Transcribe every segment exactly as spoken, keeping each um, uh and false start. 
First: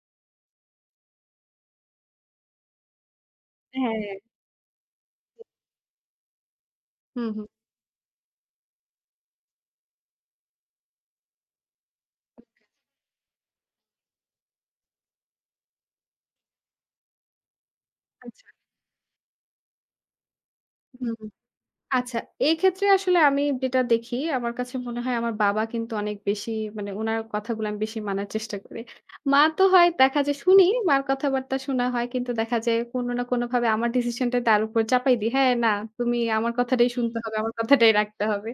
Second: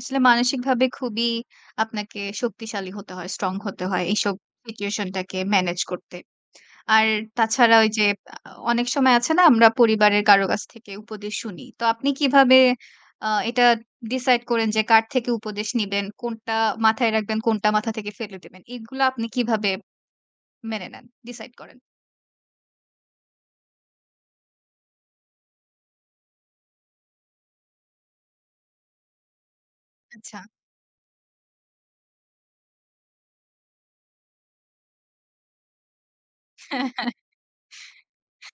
আসলে মানসিকভাবে খুবই আপনাকে শক্তিশালী হতে হয়, স্ট্রং হতে হ্যাঁ, হয় হ্যাঁ। এইসব সিচুয়েশন টাকে ম্যানেজ করতে। আর হুম, হুম। তাছাড়া ওই যে আ আ অনেক সময় আছে না? আমরা পরিবারের কারো কাছ থেকে উপদেশ শুনি। তো আপনি কিভাবে আ এটা ডিসাইড করেন যে কার থেকে উপদেশ নিবেন, কোনটা মাথায় রাখবেন, কোনটা মাথা থেকে ফেলে আচ্ছা। দিবেন এগুলা আপনি কিভাবে মেনে নেন, হুম, হুম ডিসাইড করেন? আচ্ছা, এই ক্ষেত্রে আসলে আমি যেটা দেখি, আমার কাছে মনে হয় আমার বাবা কিন্তু অনেক বেশি মানে উনার কথাগুলো আমি বেশি মানার চেষ্টা করি। মা তো হয় দেখা যায় আচ্ছা। শুনি মার কথাবার্তা শোনা হয় কিন্তু দেখা যায় কোন না কোন ভাবে আমার ডিসিশনটা তার উপর চাপাই দি। হ্যাঁ, না, তুমি আমার হ্যাঁ, কথাটাই হ্যাঁ। শুনতে হবে, আমার কথাটাই রাখতে হবে।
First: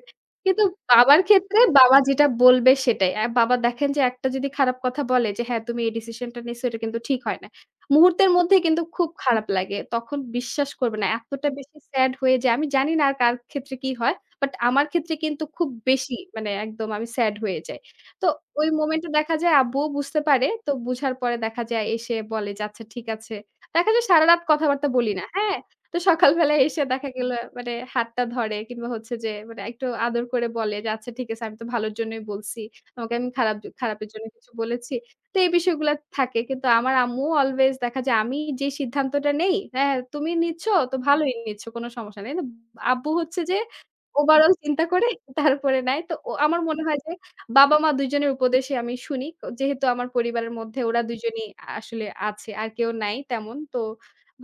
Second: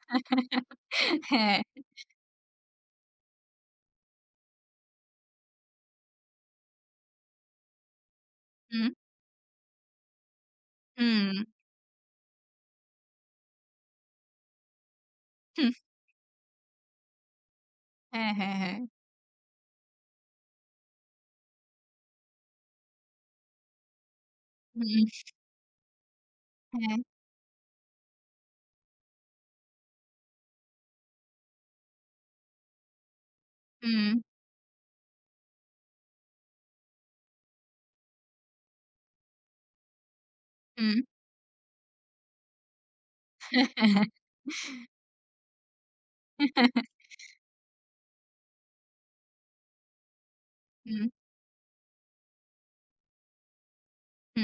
কিন্তু বাবার ক্ষেত্রে হ্যাঁ। বাবা যেটা বলবে সেটাই। অ্যাঁ বাবা দেখেন যে, একটা যদি খারাপ কথা বলে যে, "হ্যাঁ তুমি এই ডিসিশনটা নিস এটা কিন্তু ঠিক হয় না।" মুহূর্তের মধ্যেই কিন্তু হুম। খুব খারাপ লাগে। তখন বিশ্বাস করবে না হুম। এতটা বেশি স্যাড হয়ে যাই। জানি না আর কার ক্ষেত্রে কি হয়। বাট আমার ক্ষেত্রে কিন্তু খুব হুম। বেশি মানে একদম আমি স্যাড হয়ে যাই। তো হ্যাঁ, হ্যাঁ, ওই হ্যাঁ। মোমেন্ট এ দেখা যায় আব্বুও বুঝতে পারে তো বুঝার পরে দেখা যায় এসে বলে যে, "আচ্ছা ঠিক আছে।" দেখা যায় সারারাত কথাবার্তা হুম। বলি না হ্যাঁ? তো সকাল বেলায় এসে হ্যাঁ। দেখা গেলো মানে হাতটা ধরে কিংবা হচ্ছে যে মানে একটু আদর করে বলে যে, "আচ্ছা ঠিক আছে আমি তো ভালোর জন্যই বলছি। তোমাকে আমি খারাপ খারাপের হুম। জন্য কিছু বলেছি?" তো এই বিষয়গুলা থাকে। কিন্তু আমার আম্মুও অ্লওয়েজ দেখা যায় আমি যে সিদ্ধান্তটা নেই, "হ্যাঁ তুমি নিচ্ছ তো হুম। ভালোই নিচ্ছ কোন সমস্যা নেই।" কিন্তু আব্বু হচ্ছে যে হ্যাঁ, হ্যাঁ ওভারঅল চিন্তা করে তারপরে নাই তো ও আমার মনে হয় যে, বাবা-মা দুজনের উপদেশই আমি শুনি। ক যেহেতু আমার পরিবারের মধ্যে ওরা হুম। দুজনই আ আসলে আছে আর কেউ নাই তেমন তো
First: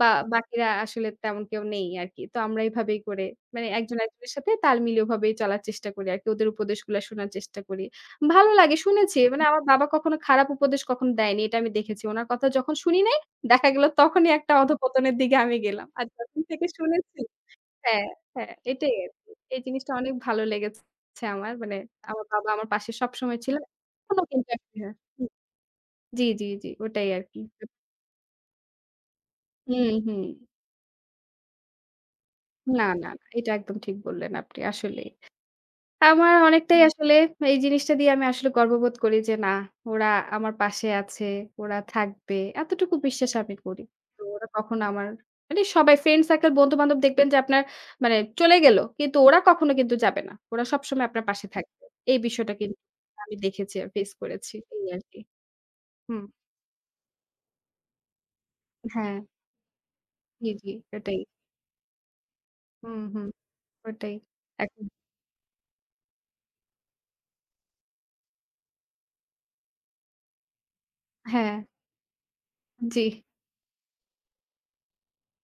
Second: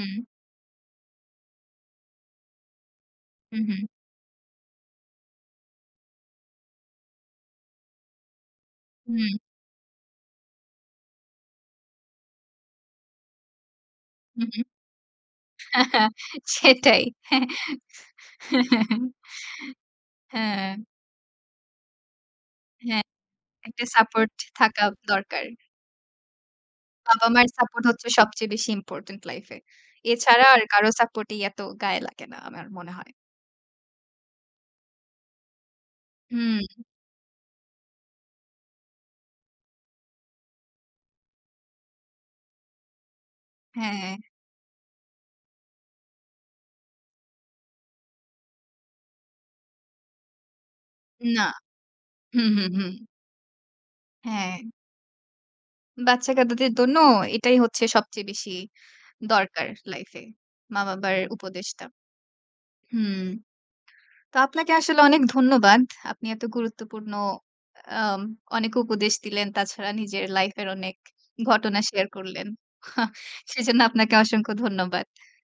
বা বাকিরা আসলে তেমন কেউ নেই আরকি। তো আমরা এভাবেই করে হুম, মানে হুম। একজন, একজনের সাথে তাল মিলিয়ে ওভাবে চলার চেষ্টা করি আরকি ওদের উপদেশগুলা শোনার চেষ্টা করি। ভালো লাগে শুনেছি হুম। মানে আমার বাবা কখনো খারাপ উপদেশ কখনো দেয়নি এটা আমি দেখেছি। ওনার কথা যখন শুনি নাই, দেখা গেলো তখনই হুম, একটা হুম। অধঃপতনের দিকে আমি গেলাম। হ্যাঁ, আর হ্যাঁ যখন থেকে সেটাই।। শুনেছি হ্যাঁ, হ্যাঁ, এটাই আরকি। এই জিনিসটা অনেক ভালো হ্যাঁ। লেগেছে আমার। মানে আমার বাবা আমার পাশে হ্যাঁ, সবসময় ছিল একটা এখনও সাপোর্ট কিন্তু একটা থাকা হু দরকার। জি, জি, জি ওটাই আরকি বাবা-মায়ের হু। সাপোর্ট হচ্ছে সবচেয়ে বেশি ইম্পোর্টেন্ট লাইফ এ হুম, হুম। এছাড়া আর কারো সাপোর্ট এ এত গায়ে লাগে না আমার না, মনে না হয়। এটা একদম ঠিক বললেন আপনি আসলেই। আমার অনেকটাই হুম। আসলে এই জিনিসটা দিয়ে আমি আসলে গর্ববোধ করি যে না, ওরা আমার পাশে আছে, ওরা থাকবে এতটুকু বিশ্বাস আমি করি। হ্যাঁ। তো ওরা কখনো আমার মানে সবাই ফ্রেন্ড সার্কেল বন্ধু-বান্ধব দেখবেন যে আপনার মানে চলে গেল কিন্তু ওরা কখনো কিন্তু যাবে না, ওরা সবসময় আপনার না, পাশে থাকবে। এই হুম, বিষয়টা হুম, কিন্তু হুম। আমি দেখেছি আর ফেস করেছি হ্যাঁ। এই আরকি হুম। বাচ্চা কাদাদের দন্য এটাই হচ্ছে সবচেয়ে বেশি হ্যাঁ। দরকার লাইফ এ জি, জি মা-বাবার এটাই। উপদেষ্টা হুম, হুম। হুম ওটাই, তো আপনাকে এখন আসলে অনেক ধন্যবাদ। আপনি এত গুরুত্বপূর্ণ আম অনেক উপদেশ দিলেন তাছাড়া নিজের লাইফ এর অনেক হ্যাঁ। ঘটনা শেয়ার করলেন জি। সেজন্য আপনাকে অসংখ্য ধন্যবাদ।